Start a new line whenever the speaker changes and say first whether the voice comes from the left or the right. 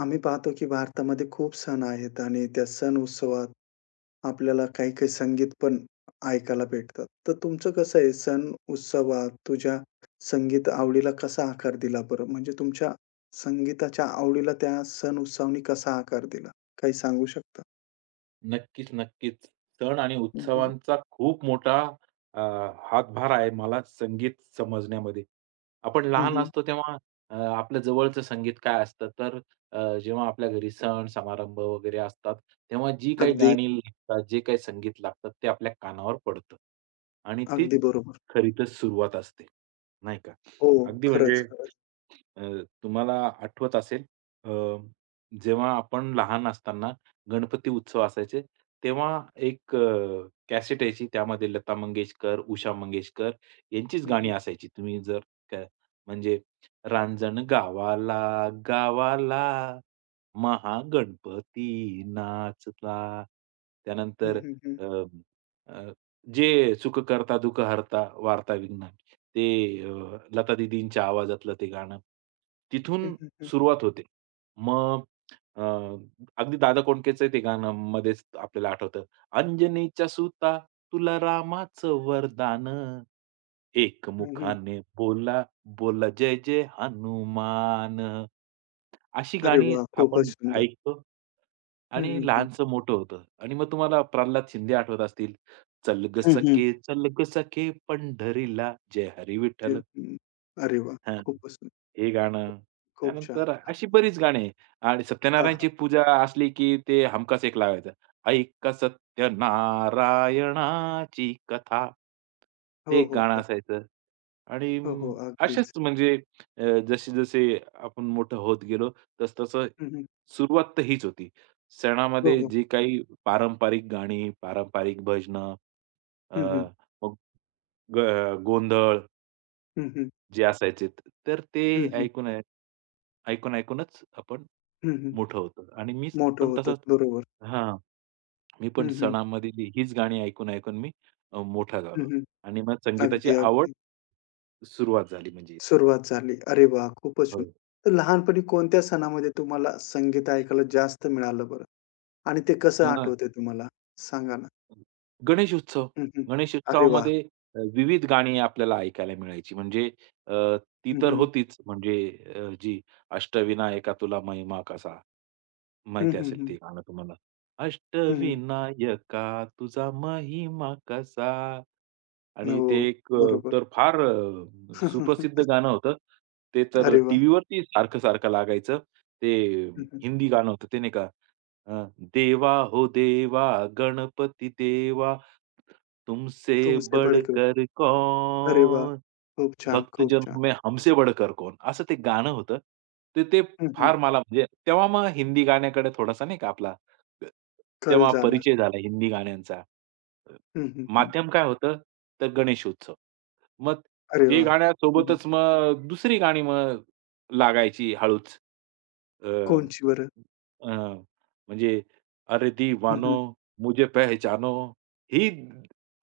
left: आम्ही पाहतो की भारतामध्ये खूप सण आहेत आणि त्या सण उत्सवात आपल्याला काही-काही संगीत पण ऐकायला भेटतात. तर तुमचं कसं आहे सण उत्सवात तुझ्या संगीत आवडीला कसा आकार दिला बरं? म्हणजे तुमच्या संगीताच्या आवडीला त्या सण उत्सवानी कसा आकार दिला? काही सांगू शकता?
right: नक्कीच, नक्कीच. सण आणि
left: हं, हं.
right: उत्सवांचा खूप मोठा अ, हातभार आहे मला संगीत समजण्यामध्ये. आपण लहान असतो तेव्हा आपल्या जवळचं संगीत काय असतं, तर जेव्हा आपल्या घरी सण समारंभ वगैरे असतात, तेव्हा जी काही
left: अगदी,
right: गाणी लागतात, जे काही संगीत लागतात, ते आपल्या कानावर पडतं आणि ते
left: अगदी बरोबर.
right: खरीतच सुरुवात असते, नाही का?
left: हो.
right: अगदी
left: खरंच,
right: म्हणजे
left: खरंच.
right: अ, तुम्हाला आठवत असेल अ, जेव्हा आपण लहान असताना गणपती उत्सव असायचे, तेव्हा एक कॅसेट यायची त्यामध्ये लता मंगेशकर, उषा मंगेशकर यांचीच
left: हं,
right: गाणी
left: हं.
right: असायची. तुम्ही जर का म्हणजे रांजण गावाला, गावाला महागणपती नाचला.
left: हं,
right: त्यानंतर
left: हं, हं.
right: अ, अ जे "सुख करता दुःख हरता वार्ता विघ्न" ते लता दीदींच्या आवाजातलं ते गाणं.
left: हं,
right: तिथून
left: हं, हं.
right: सुरुवात होते. मग अ, अगदी दादा कोंडकेचं ते गाणं मध्येच आपल्याला आठवतं. "अंजनीच्या सुता तुला रामाचं वरदान, एक मुखाने बोला, बोला जय जय हनुमान." अशी
left: अरे
right: गाणी
left: वाह! खूपच
right: आपण
left: सुंदर.
right: ऐकतो.
left: हं,
right: आणि
left: हं, हं.
right: लहानसं मोठं होतं आणि मग तुम्हाला प्रल्हाद शिंदे आठवत असतील. "चल ग
left: हं, हं.
right: सखे, चल ग सखे पंढरीला, जय हरी
left: जे
right: विठ्ठल."
left: हं. अरे वाह!
right: हां.
left: खूपच सुंदर.
right: हे गाणं,
left: खूप छान.
right: त्यानंतर अशी बरीच गाणी आणि
left: हां,
right: सत्यनारायणची
left: हां.
right: पूजा असली, की ते हमखास एक लावायचं. ऐक सत्यनारायणाची कथा. ते
left: हो,
right: एक
left: हो,
right: गाणं
left: हो.
right: असायचं आणि
left: हो, हो. अगदीच.
right: असेच म्हणजे जसे-जसे आपण मोठं होत गेलो, तस तसं
left: हं, हं.
right: सुरुवात तर हीच होती.
left: हो,
right: सणामध्ये
left: हो.
right: जी काही पारंपरिक गाणी, पारंपरिक भजनं, अ,
left: हं, हं.
right: मग ग गोंधळ
left: हं, हं.
right: जे असायचे. तर ते
left: हं, हं.
right: ऐकून ऐ ऐकून-ऐकूनच आपण
left: हं, हं.
right: मोठं होतो आणि मी
left: मोठं
right: पण
left: होतं.
right: तसाच
left: बरोबर.
right: हां. मी पण
left: हं, हं.
right: सणामध्ये हीच गाणी ऐकून-ऐकून मी मोठा
left: हं,
right: झालो
left: हं.
right: आणि मग संगीताची
left: अगदी,
right: आवड
left: अगदी.
right: सुरुवात झाली म्हणजे इथनं.
left: सुरुवात झाली. अरे वाह! खूपच छान.
right: हो.
left: तर लहानपणी कोणत्या सणामध्ये तुम्हाला संगीत ऐकायला जास्त मिळालं बरं? आणि ते कसं आठवतंय तुम्हाला? सांगा ना?
right: गणेश उत्सव.
left: हं, हं.
right: गणेश
left: अरे वाह!
right: उत्सवामध्ये विविध गाणी आपल्याला ऐकायला मिळायची. म्हणजे अ, ती
left: हं,
right: तर
left: हं.
right: होतीच म्हणजे जी अष्टविनायका तुला महिमा कसा.
left: हं,
right: माहिती
left: हं,
right: असेल
left: हं.
right: ते गाणं तुम्हाला.
left: हं, हं.
right: अष्टविनायका तुझा महिमा कसा. आणि ते
left: हो.
right: एक
left: बरोबर.
right: तर फार सुप्रसिद्ध गाणं होतं. ते तर
left: अरे वाह!
right: टीव्हीवरती सारखं-सारखं लागायचं. ते
left: हं, हं.
right: हिंदी गाणं होतं ते नाही का अ, देवा हो देवा गणपती देवा, तुमसे
left: तुमसे बडके हो.
right: बढ़कर
left: अरे वाह!
right: कौन,
left: खूप छान, खूप छान.
right: भक्तजनों में हमसे बढ़कर कौन असं ते गाणं होतं. तर ते
left: हं, हं.
right: फार मला म्हणजे तेव्हा मग हिंदी गाण्याकडे थोडासा नाही का आपला
left: कल
right: तेव्हा
left: झाला.
right: परिचय झाला हिंदी गाण्यांचा.
left: हं, हं, हं.
right: माध्यम काय होतं? तर गणेशोत्सव. मग
left: अरे
right: ते
left: वाह! हं, हं.
right: गाण्यासोबतच मग दुसरी गाणी मग लागायची हळूच. अ,
left: कोणची बरं?
right: अ, म्हणजे अरे
left: हं,
right: दिवानो
left: हं.
right: मुझे पहचानो ही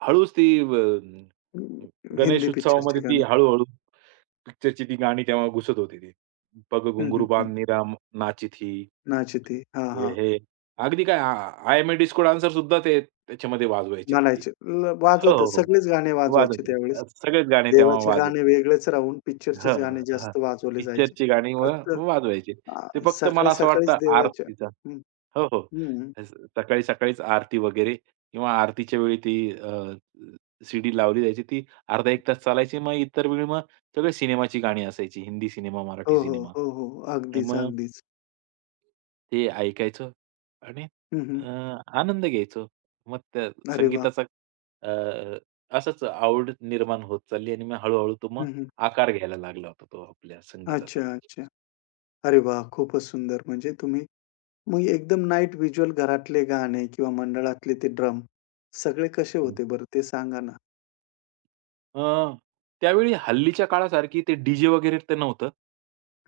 right: हळूच ती गणेश
left: हिंदी पिक्चरचे
right: उत्सवामध्ये
left: गाणे.
right: ती हळू-हळू पिक्चरची ती गाणी तेव्हा घुसत होती ती. पग
left: हं, हं,
right: घुंगरू
left: हं.
right: बांध नीरा नाचीत ही,
left: नाचती. हां, हां.
right: हे, हे. अगदी काय I am a disco dancer सुद्धा ते त्याच्यामध्ये वाजवायचे ते.
left: म्हणायचे. ल
right: हो,
left: वाजवतात.
right: हो, हो.
left: सगळेच गाणे वाजवायचे
right: वाजवतील.
left: त्यावेळेस.
right: सगळेच गाणी तेव्हा
left: देवाचे गाणे
right: वाजवतील.
left: वेगळेच राहून पिक्चरचेच
right: हं,
left: गाणे
right: हं, हां.
left: जास्त वाजवले जायचे.
right: पिक्चरची गाणी व
left: फक्त
right: वाजवायची. ते फक्त मला असं
left: सकाळी-सकाळीच
right: वाटतं
left: देवाच्या
right: आरतीचा
left: हं,
right: हो, हो.
left: हं.
right: सकाळी सकाळीच आरती वगैरे किंवा आरतीच्या वेळी ती सीडी लावली जायची. ती अर्धा 1 तास चालायची. मग इतर वेळी मग सगळे सिनेमाची गाणी असायची. हिंदी सिनेमा,
left: हो,
right: मराठी
left: हो.
right: सिनेमा
left: हो, हो.
right: आणि
left: अगदीच,
right: मग
left: अगदीच.
right: ते ऐकायचो आणि
left: हं, हं.
right: अ, आनंद घ्यायचो. मग त्या
left: अरे वाह!
right: संगीताचा अ, असंच आवड निर्माण होत चालली आणि मग हळू तो मग
left: हं, हं.
right: आकार घ्यायला लागला होता तो आपल्या
left: अच्छा,
right: संगीताचा.
left: अच्छा. अरे वाह! खूपच सुंदर. म्हणजे तुम्ही मग एकदम नाईट व्हिज्युअल घरातले गाणे किंवा मंडळातले ते ड्रम, सगळे कसे होते बरं ते सांगा ना?
right: अ, त्यावेळी हल्लीच्या काळासारखी ते डी-जे वगैरे तर नव्हतं.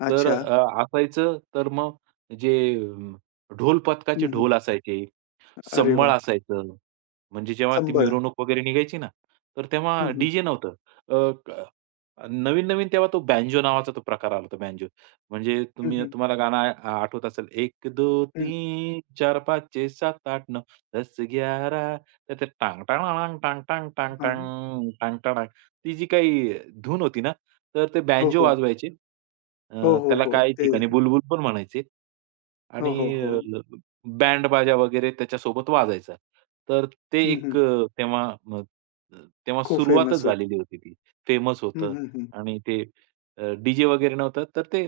right: तर
left: अच्छा.
right: असायचं तर मग जे अम, ढोल
left: हं,
right: पथकाचे
left: हं.
right: ढोल असायचे.
left: अरे
right: संबळ
left: वाह!
right: असायचं. म्हणजे जेव्हा ती
left: संबळ.
right: मिरवणूक वगैरे निघायची ना, तर
left: हं,
right: तेव्हा
left: हं.
right: डीजे जे नव्हतं. अ, क नवीन-नवीन तेव्हा तो बँजो नावाचा तो प्रकार आला होता बँजो. म्हणजे
left: हं, हं.
right: तुम्हाला गाणं आठवत असेल 1, 2,
left: हं.
right: 3, 4, 5, 6, 7, 8, 9, 10, 11 तर ते टांग टांग टांग टांग टांग टांग
left: हां.
right: टांग टांग ती जी काही धून होती ना, तर ते
left: हो,
right: बँजो
left: हो.
right: वाजवायचे.
left: हो, हो,
right: त्याला
left: हो.
right: काही
left: ते
right: ठिकाणी बुलबुल पण म्हणायचे
left: हो,
right: आणि
left: हो, हो.
right: अ बँड बाजा वगैरे त्याच्यासोबत वाजायचा. तर ते
left: हं, हं.
right: एक अ, तेव्हा म, अ, तेव्हा
left: खूप
right: सुरुवातच
left: फेमस होतं.
right: झालेली होती ती. फेमस
left: हं,
right: होतं
left: हं, हं.
right: आणि ते डीजे डी-जे वगैरे नव्हतं. तर ते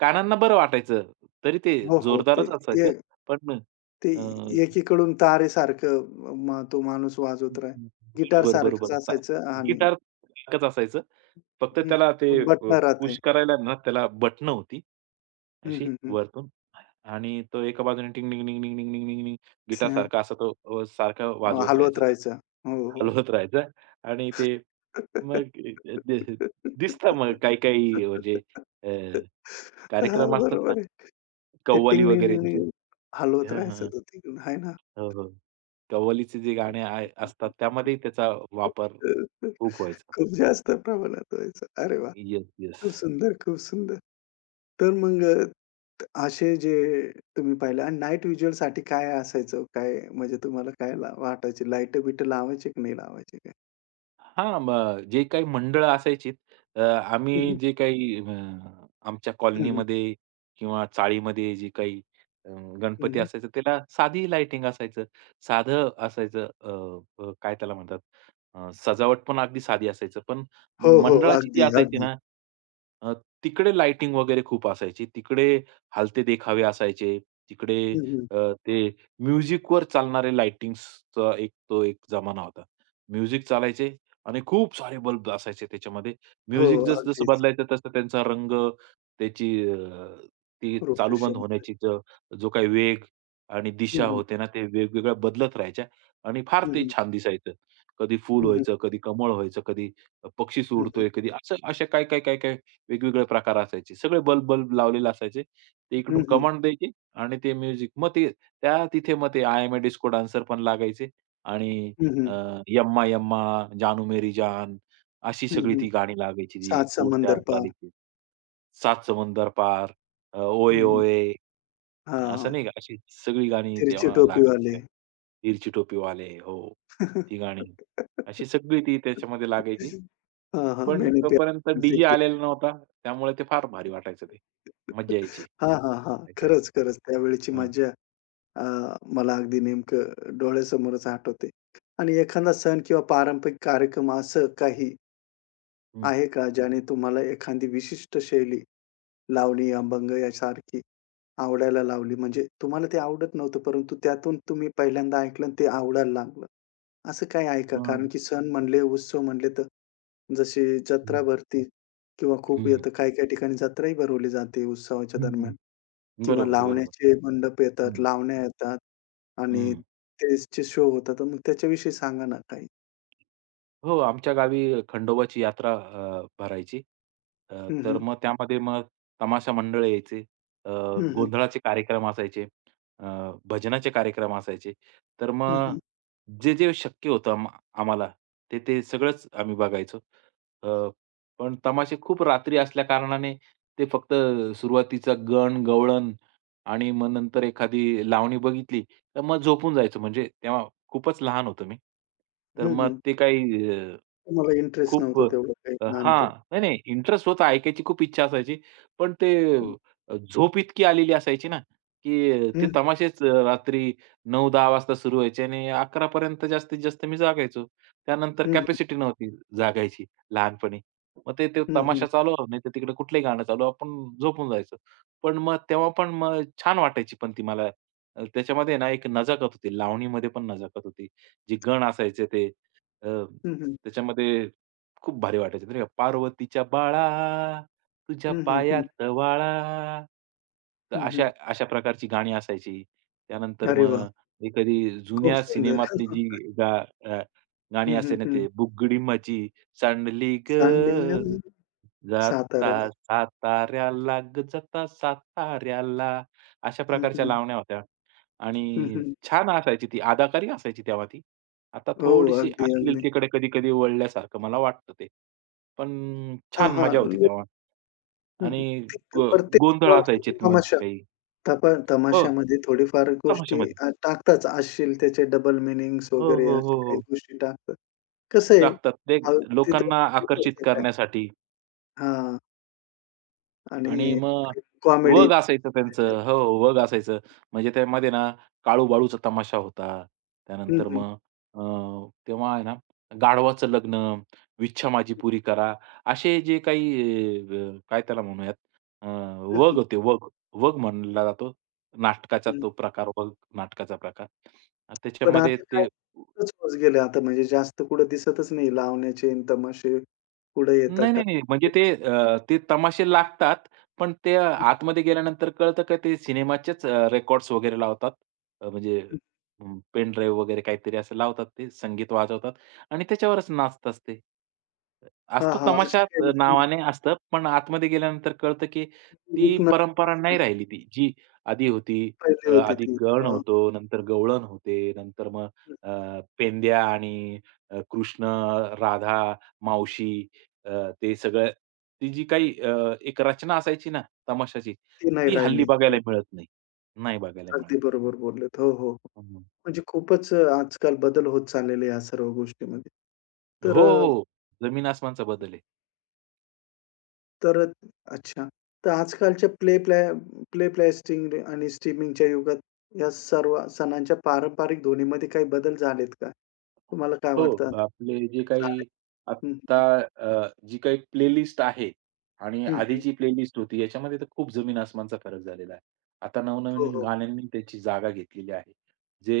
right: कानांना बरं वाटायचं. तरी ते
left: हो, हो. ते
right: जोरदारच
left: ए
right: असायचं. पण
left: ते एकीकडून तारेसारखं मग तो माणूस
right: हं,
left: वाजवत राहे.
right: हं. बरोबर,
left: गिटारसारखंच
right: बरोबर. हां.
left: असायचं आणि
right: गिटार सारखंच असायचं. फक्त
left: हं.
right: त्याला ते
left: बटणं राहते.
right: पुश करायला ना त्याला बटणं होती,
left: हं,
right: अशी
left: हं, हं.
right: वरतून आणि तो एका बाजूने टिंग टिंग टिंग टिंग टिंग टिंग टिंग टिंग
left: हं.
right: गिटारसारखा असा तो सारखं वाजवत
left: हलवत
right: राहायचा ते.
left: राहायचा. हो, हो.
right: हलवत राहायचा आणि ते मग अ, दि दिसतं मग काही-काही म्हणजे अ,
left: हां,
right: कार्यक्रम असतात ना,
left: बरोबर आहे. ते
right: कव्वाली वगैरेंचे.
left: टिंग-टिंग-टिंग-टिंग हलवत
right: हां,
left: राहायचं
right: हां.
left: तो तिकडून आहे ना?
right: हो, हो. कव्वालीचे जे गाणे आहे असतात त्यामध्येही त्याचा वापर खूप व्हायचा.
left: खूप जास्त प्रमाणात व्हायचं. अरे वाह!
right: येस,
left: खूप
right: येस.
left: सुंदर, खूप सुंदर. तर मग अ, त असे जे तुम्ही पाहिले आणि नाईट व्हिज्युअलसाठी काय असायचं? काय म्हणजे तुम्हाला काय ला वाटायची? लाईट-बिट लावायची की नाही लावायची काय?
right: हां, मग जे काही मंडळं असायची अ,
left: हं,
right: आम्ही
left: हं.
right: जे काही अ, आमच्या
left: हं, हं.
right: कॉलनीमध्ये किंवा चाळीमध्ये जे काही अ,
left: हं,
right: गणपती
left: हं.
right: असायचं त्याला साधी लाइटिंग असायचं. साधं असायचं अ, अ, काय त्याला म्हणतात सजावट पण अगदी साधी असायचं. पण
left: हो, हो.
right: मंडळाची जी
left: अगदी,
right: असायची
left: अगदी.
right: ना अ, तिकडे लाइटिंग वगैरे खूप असायची. तिकडे हलते देखावे असायचे. तिकडे
left: हं, हं.
right: ते म्युझिकवर चालणारे लाइटिंग्सचा एक तो एक जमाना होता. म्युझिक चालायचे आणि खूप सारे बल्ब असायचे त्याच्यामध्ये.
left: हो,
right: म्युझिक जसं-जसं
left: अगदीच.
right: बदलायचं तसं त्यांचा रंग, त्याची ती चालू-बंद
left: प्रोफेशनल.
right: होण्याची जो काही वेग आणि दिशा
left: हं,
right: होते ना, ते वेगवेगळ्या बदलत राहायच्या आणि फार
left: हं,
right: ते
left: हं.
right: छान दिसायचं. कधी फूल
left: हं, हं.
right: व्हायचं, कधी कमळ व्हायचं, कधी पक्षी
left: हं, हं.
right: सुरतोय, कधी असं असे काय, काय, काय, काय वेगवेगळे प्रकार असायचे. सगळे बल्ब बल्ब लावलेले असायचे. ते
left: हं,
right: इकडून
left: हं.
right: कमांड द्यायची आणि ते म्युझिक. मग ते त्या तिथे मग ते I am a disco dancer पण लागायचे आणि
left: हं, हं.
right: "यम्मा यम्मा", "जानू मेरी जान" अशी
left: हं,
right: सगळी
left: हं.
right: ती गाणी लागायची जी
left: सात
right: उडत्या
left: समंदर पार.
right: चालीची. "सात समुंदर पार",
left: हं,
right: "ओये
left: हं.
right: ओये"
left: हां,
right: असं
left: हां.
right: नाही का, अशी सगळी गाणी
left: तिरछी
right: तेव्हा लागायची
left: टोपीवाले.
right: त्यात. "तिरछी टोपीवाले" हो, ती गाणी. अशी सगळी ती त्याच्यामध्ये लागायची.
left: हां, हां.
right: पण
left: मैंने प्यार
right: तोपर्यंत
left: तुमसे
right: डीजे
left: किया.
right: आलेला नव्हता. त्यामुळे ते फार भारी वाटायचं ते. मज्जा यायची
left: हां, हां, हां.
right: ऐकायला.
left: खरंच, खरंच त्यावेळची
right: हां.
left: मजा. अ, मला अगदी नेमकं डोळ्यासमोरच आठवते. आणि एखादा सण किंवा पारंपरिक कार्यक्रम असं काही
right: हं.
left: आहे का ज्याने तुम्हाला एखादी विशिष्ट शैली लावणी, अभंग यासारखी आवडायला लावली. म्हणजे तुम्हाला ते आवडत नव्हतं, परंतु त्यातून तुम्ही पहिल्यांदा ऐकलं आणि ते आवडायला लागलं. असं काय आहे का?
right: हां.
left: कारण की सण म्हणले, उत्सव म्हणले तर जशी
right: हं.
left: जत्रा भरती किंवा खूप
right: हं.
left: येतं. काही-काही ठिकाणी जत्राही भरवली जाते उत्सवाच्या
right: हं.
left: दरम्यान किंवा
right: बरोबर, बरोबर.
left: लावण्याचे मंडप येतात,
right: हं.
left: लावण्या येतात आणि
right: हं.
left: स्टेजचे शो होतात. तर मग त्याच्याविषयी सांगा ना काही?
right: हो, आमच्या गावी खंडोबाची यात्रा भरायची. अ,
left: हं,
right: तर
left: हं.
right: मग त्यामध्ये मग तमाशा मंडळ यायचे. अ,
left: हं, हं.
right: गोंधळाचे कार्यक्रम असायचे. अ, भजनाचे कार्यक्रम असायचे. तर
left: हं,
right: मग
left: हं.
right: जे शक्य होतं आम्हाला ते सगळंच आम्ही बघायचो. अ, पण तमाशे खूप रात्री असल्याकारणाने ते फक्त सुरुवातीचा गण, गवळण आणि मग नंतर एखादी लावणी बघितली तर मग झोपून जायचो म्हणजे तेव्हा खूपच लहान होतो मी. तर मग
left: हं,
right: ते काही
left: तुम्हाला इंटरेस्ट
right: खूप
left: नव्हतं तेवढं काही
right: हां.
left: लहानपणी.
right: नाही, नाही. इंटरेस्ट होता. ऐकायची खूप इच्छा असायची. पण ते झोप इतकी आलेली असायची ना, की ते
left: हं,
right: तमाशेच रात्री 9-10 वाजता सुरू व्हायचे आणि 11 पर्यंत जास्तीत जास्त मी जागायचो. त्यानंतर
left: हं, हं.
right: कॅपॅसिटी नव्हती जागायची लहानपणी. मग ते ते तमाशा
left: हं,
right: चालू नाही तर तिकडे कुठलंही गाणं चालू, आपण झोपून जायचो. पण मग तेव्हा पण मग छान वाटायची पण ती मला. त्याच्यामध्ये ना एक नजाकत होती. लावणीमध्ये पण नजाकत होती. जे गण असायचे ते अ,
left: हं, हं.
right: त्याच्यामध्ये खूप भारी वाटायचं नाही का, "पार्वतीच्या बाळा, तुझ्या
left: हं, हं, हं.
right: पायात वाळा." तर
left: हं,
right: अशा
left: हं.
right: अशा प्रकारची गाणी असायची. त्यानंतर
left: अरे वाह!
right: मग एखादी
left: खूप
right: जुन्या
left: सुंदर.
right: सिनेमातली जी गा अ, गाणी
left: हं, हं,
right: असे ना
left: हं.
right: ते "बुगडी माझी सांडली गं,
left: सांगलीहून
right: जाता
left: साताऱ्याला.
right: साताऱ्याला गं, जाता साताऱ्याला." अशा
left: हं,
right: प्रकारच्या
left: हं.
right: लावण्या होत्या.
left: हं,
right: आणि
left: हं.
right: छान असायची ती, अदाकारी असायची तेव्हा ती. आता
left: हो,
right: थोडीशी
left: अगदी, अगदी.
right: अश्लीलतेकडे कधी-कधी वळल्यासारखं मला वाटतं ते. पण
left: हां,
right: छान मजा होती
left: हां.
right: तेव्हा
left: हं, हं.
right: आणि
left: ते
right: गो
left: प्रत्येक मला
right: गोंधळ
left: वाटतं की
right: असायचेत मग काही. हो,
left: तमाशामध्ये थोडीफार गोष्टी
right: तमाशामध्ये.
left: टाकताच असतील त्याचे डबल मीनिंग्स
right: हो,
left: वगैरे
right: हो, हो,
left: अशा काही
right: हो.
left: गोष्टी टाकतात. कसं आहे
right: टाकतात ते
left: अ, तिथं
right: लोकांना
left: येतं
right: आकर्षित
left: सगळ्या
right: करण्यासाठी.
left: हां.
right: आणि
left: आणि
right: मग
left: कॉमेडी
right: वग असायचं
left: त्याच्यात.
right: त्यांचं. हो, वग असायचं. म्हणजे त्यामध्ये ना काळू-बाळूचा तमाशा होता.
left: हं,
right: त्यानंतर
left: हं.
right: मग अ, तेव्हा आहे ना गाढवाचं लग्न, विच्छा माझी
left: हं, हं.
right: पुरी करा, असे जे काही काय त्याला म्हणूयात अ,
left: हं,
right: वग होते वग. वग म्हणला जातो. नाटकाचा
left: हं.
right: तो प्रकार, वग नाटकाचा प्रकार. अं,
left: पण
right: त्याच्यामध्ये
left: आता काय
right: ते
left: खूपच होत गेले आता म्हणजे जास्त कुठे दिसतच नाही लावण्याचे अन् तमाशे पुढे येतात
right: नाही,
left: का?
right: नाही, नाही. म्हणजे ते ते तमाशे लागतात. पण ते
left: हं,
right: आतमध्ये गेल्यानंतर कळतं का ते सिनेमाचेच रेकॉर्ड्स वगैरे लावतात. म्हणजे
left: हं.
right: पेन ड्राईव्ह वगैरे काहीतरी असं लावतात ते संगीत वाजवतात आणि त्याच्यावरच नाचतात ते. असतो तमाशा
left: अशी काही
right: नावाने असतं. पण आतमध्ये गेल्यानंतर कळतं की ती
left: विकणार
right: परंपरा नाही राहिली ती जी आधी होती.
left: पहिले होती
right: आधी
left: ती.
right: गण
left: हां.
right: होतो, नंतर गवळण होते, नंतर मग पेंद्या आणि कृष्ण, राधा, मावशी ते सगळं ती जी काही एक रचना असायची ना तमाशाची,
left: ती नाही
right: ती हल्ली
left: राहिली.
right: बघायला
left: हो.
right: मिळत नाही. नाही बघायला मिळत
left: अगदी
right: ती.
left: बरोबर बोललेत. हो, हो. हो.
right: हं, हं.
left: म्हणजे खूपच आजकाल बदल होत चाललेले या सर्व गोष्टीमध्ये.
right: हो,
left: तर अ
right: हो. जमीन आसमानचा बदल आहे.
left: तर अच्छा. तर आजकालच्या प्ले प्लॅ प्ले प्लॅस्टिंग आणि स्ट्रीमिंगच्या युगात या सर्व सणांच्या पारंपरिक धोनीमध्ये काही बदल झालेत का? तुम्हाला काय
right: हो,
left: वाटतं?
right: आपले जे
left: झाले.
right: काही
left: हं,
right: आत्ता
left: हं.
right: जी काही प्लेलिस्ट आहे आणि
left: हं, हं.
right: आधीची प्लेलिस्ट होती याच्यामध्ये तर खूप जमीन आसमानचा फरक झालेला आहे. आता
left: हो,
right: नवनवीन
left: हो.
right: गाण्यांनी त्याची जागा घेतलेली आहे.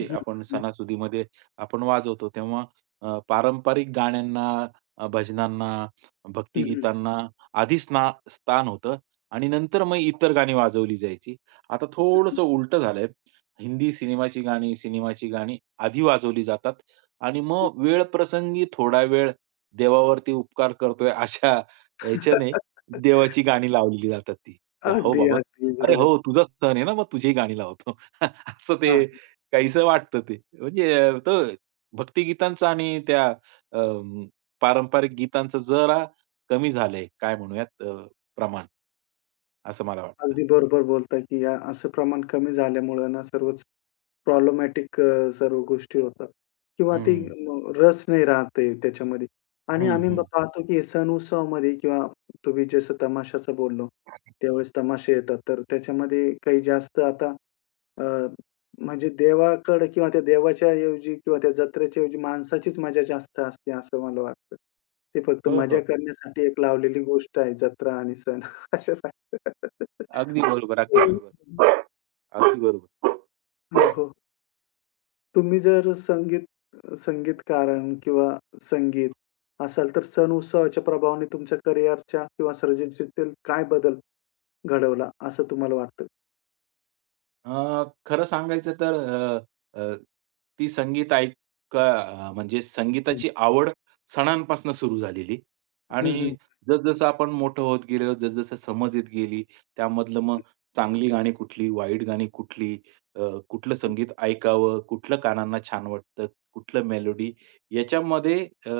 left: हं, हं,
right: आपण
left: हं.
right: सणासुदीमध्ये वाजवतो तेव्हा पारंपरिक गाण्यांना, भजनांना,
left: हं, हं.
right: भक्तिगीतांना आधी स्थान होतं आणि नंतर मग इतर गाणी वाजवली जायची. आता
left: हं,
right: थोडंसं उलटं झालंय. हिंदी सिनेमाची गाणी, सिनेमाची गाणी आधी वाजवली जातात आणि
left: हं.
right: मग वेळ प्रसंगी थोडा वेळ देवावरती उपकार करतोय अशा ह्याच्याने देवाची गाणी लावलेली जातात ती. की "हो
left: अगदी,
right: बाबा,
left: अगदी.
right: अरे
left: बरोबर.
right: हो तुझा सण आहे ना, मग तुझी गाणी लावतो." असं
left: हां.
right: ते काहीसं वाटतं ते. म्हणजे तो भक्तिगीतांचा आणि त्या अ, पारंपरिक गीतांचं जरा कमी झालंय काय म्हणूयात प्रमाण असं मला वाटतं.
left: अगदी बरोबर बोलताय, की या असं प्रमाण कमी झाल्यामुळे ना सर्वच प्रॉब्लेमॅटिक, सर्व गोष्टी होतात किंवा ती
right: हं,
left: रस नाही राहत आहे त्याच्यामध्ये. आणि
right: हं,
left: आम्ही हं.
right: हं.
left: पाहतो, की सण-उत्सवामध्ये किंवा तुम्ही जसं तमाशाचं बोललो, त्यावेळेस तमाशे येतात. तर त्याच्यामध्ये काही जास्त आता अ, म्हणजे देवाकडे किंवा त्या देवाच्या ऐवजी किंवा त्या जत्रेच्या ऐवजी माणसाचीच मजा जास्त असते असं मला वाटतं. ते फक्त
right: हो,
left: मजा
right: हो.
left: करण्यासाठी एक लावलेली गोष्ट आहे जत्रा आणि सण अशा
right: अगदी बरोबर, अगदी बरोबर.
left: तर
right: अगदी बरोबर.
left: हो, हो. तुम्ही जर संगीत संगीतकारण किंवा संगीत असाल, तर सण-उत्सवाच्या प्रभावाने तुमच्या करिअरच्या किंवा सर्जनशीलतेत काय बदल घडवला असं तुम्हाला वाटतं?
right: खरं सांगायचं तर अ, अ, ती म्हणजे
left: हं,
right: संगीताची आवड सणांपासून सुरू झालेली
left: हं, हं,
right: आणि जसजसं आपण मोठं होत गेलो, जसजसं समज येत गेली, त्यामधलं मग चांगली गाणी कुठली, वाईट गाणी कुठली, कुठलं
left: हं,
right: संगीत ऐकावं, कुठलं कानांना छान वाटतं, कुठलं मेलोडी याच्यामध्ये अ,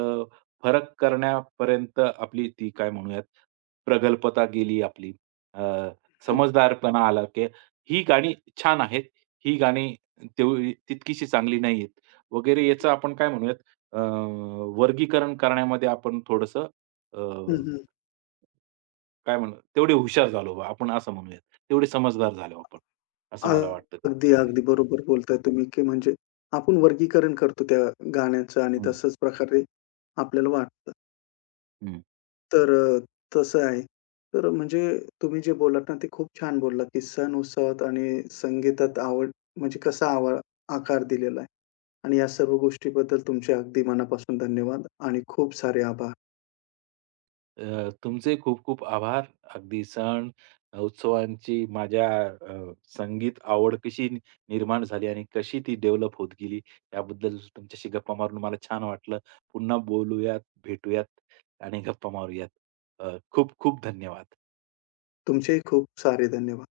right: फरक करण्यापर्यंत आपली ती काय म्हणूयात प्रगल्भता गेली आपली. अ,
left: हं,
right: समजदारपणा आला की ही गाणी छान आहेत, ही गाणी तेवढी तितकीशी चांगली नाहीयेत वगैरे याचं आपण काय म्हणूयात अ, वर्गीकरण करण्यामध्ये आपण थोडंसं अ,
left: हं, हं.
right: काय म्हणू तेवढे हुशार झालो बा आपण असं म्हणूयात. तेवढे समजदार झालो आपण, असं मला वाटतं
left: अगदी,
right: त्याच्यामध्ये.
left: अगदी बरोबर बोलताय तुम्ही, की म्हणजे आपण वर्गीकरण करतो त्या गाण्यांचं आणि
right: हं,
left: तसंच प्रकारे आपल्याला वाटतं.
right: हं.
left: तर तसं आहे. तर म्हणजे तुम्ही जे बोललात ना, ते खूप छान बोललात, की सण-उत्सवात आणि संगीतात आवड म्हणजे कसा आकार दिलेला आहे. आणि या सर्व गोष्टीबद्दल तुमचे अगदी मनापासून धन्यवाद आणि खूप सारे आभार.
right: तुमचे खूप खूप आभार. अगदी सण, उत्सवांची माझ्या संगीत आवड कशी निर्माण झाली आणि कशी ती डेव्हलप होत गेली, याबद्दल तुमच्याशी गप्पा मारून मला छान वाटलं. पुन्हा बोलूयात, भेटूयात आणि गप्पा मारूयात. खूप खूप धन्यवाद.
left: तुमचेही खूप सारे धन्यवाद.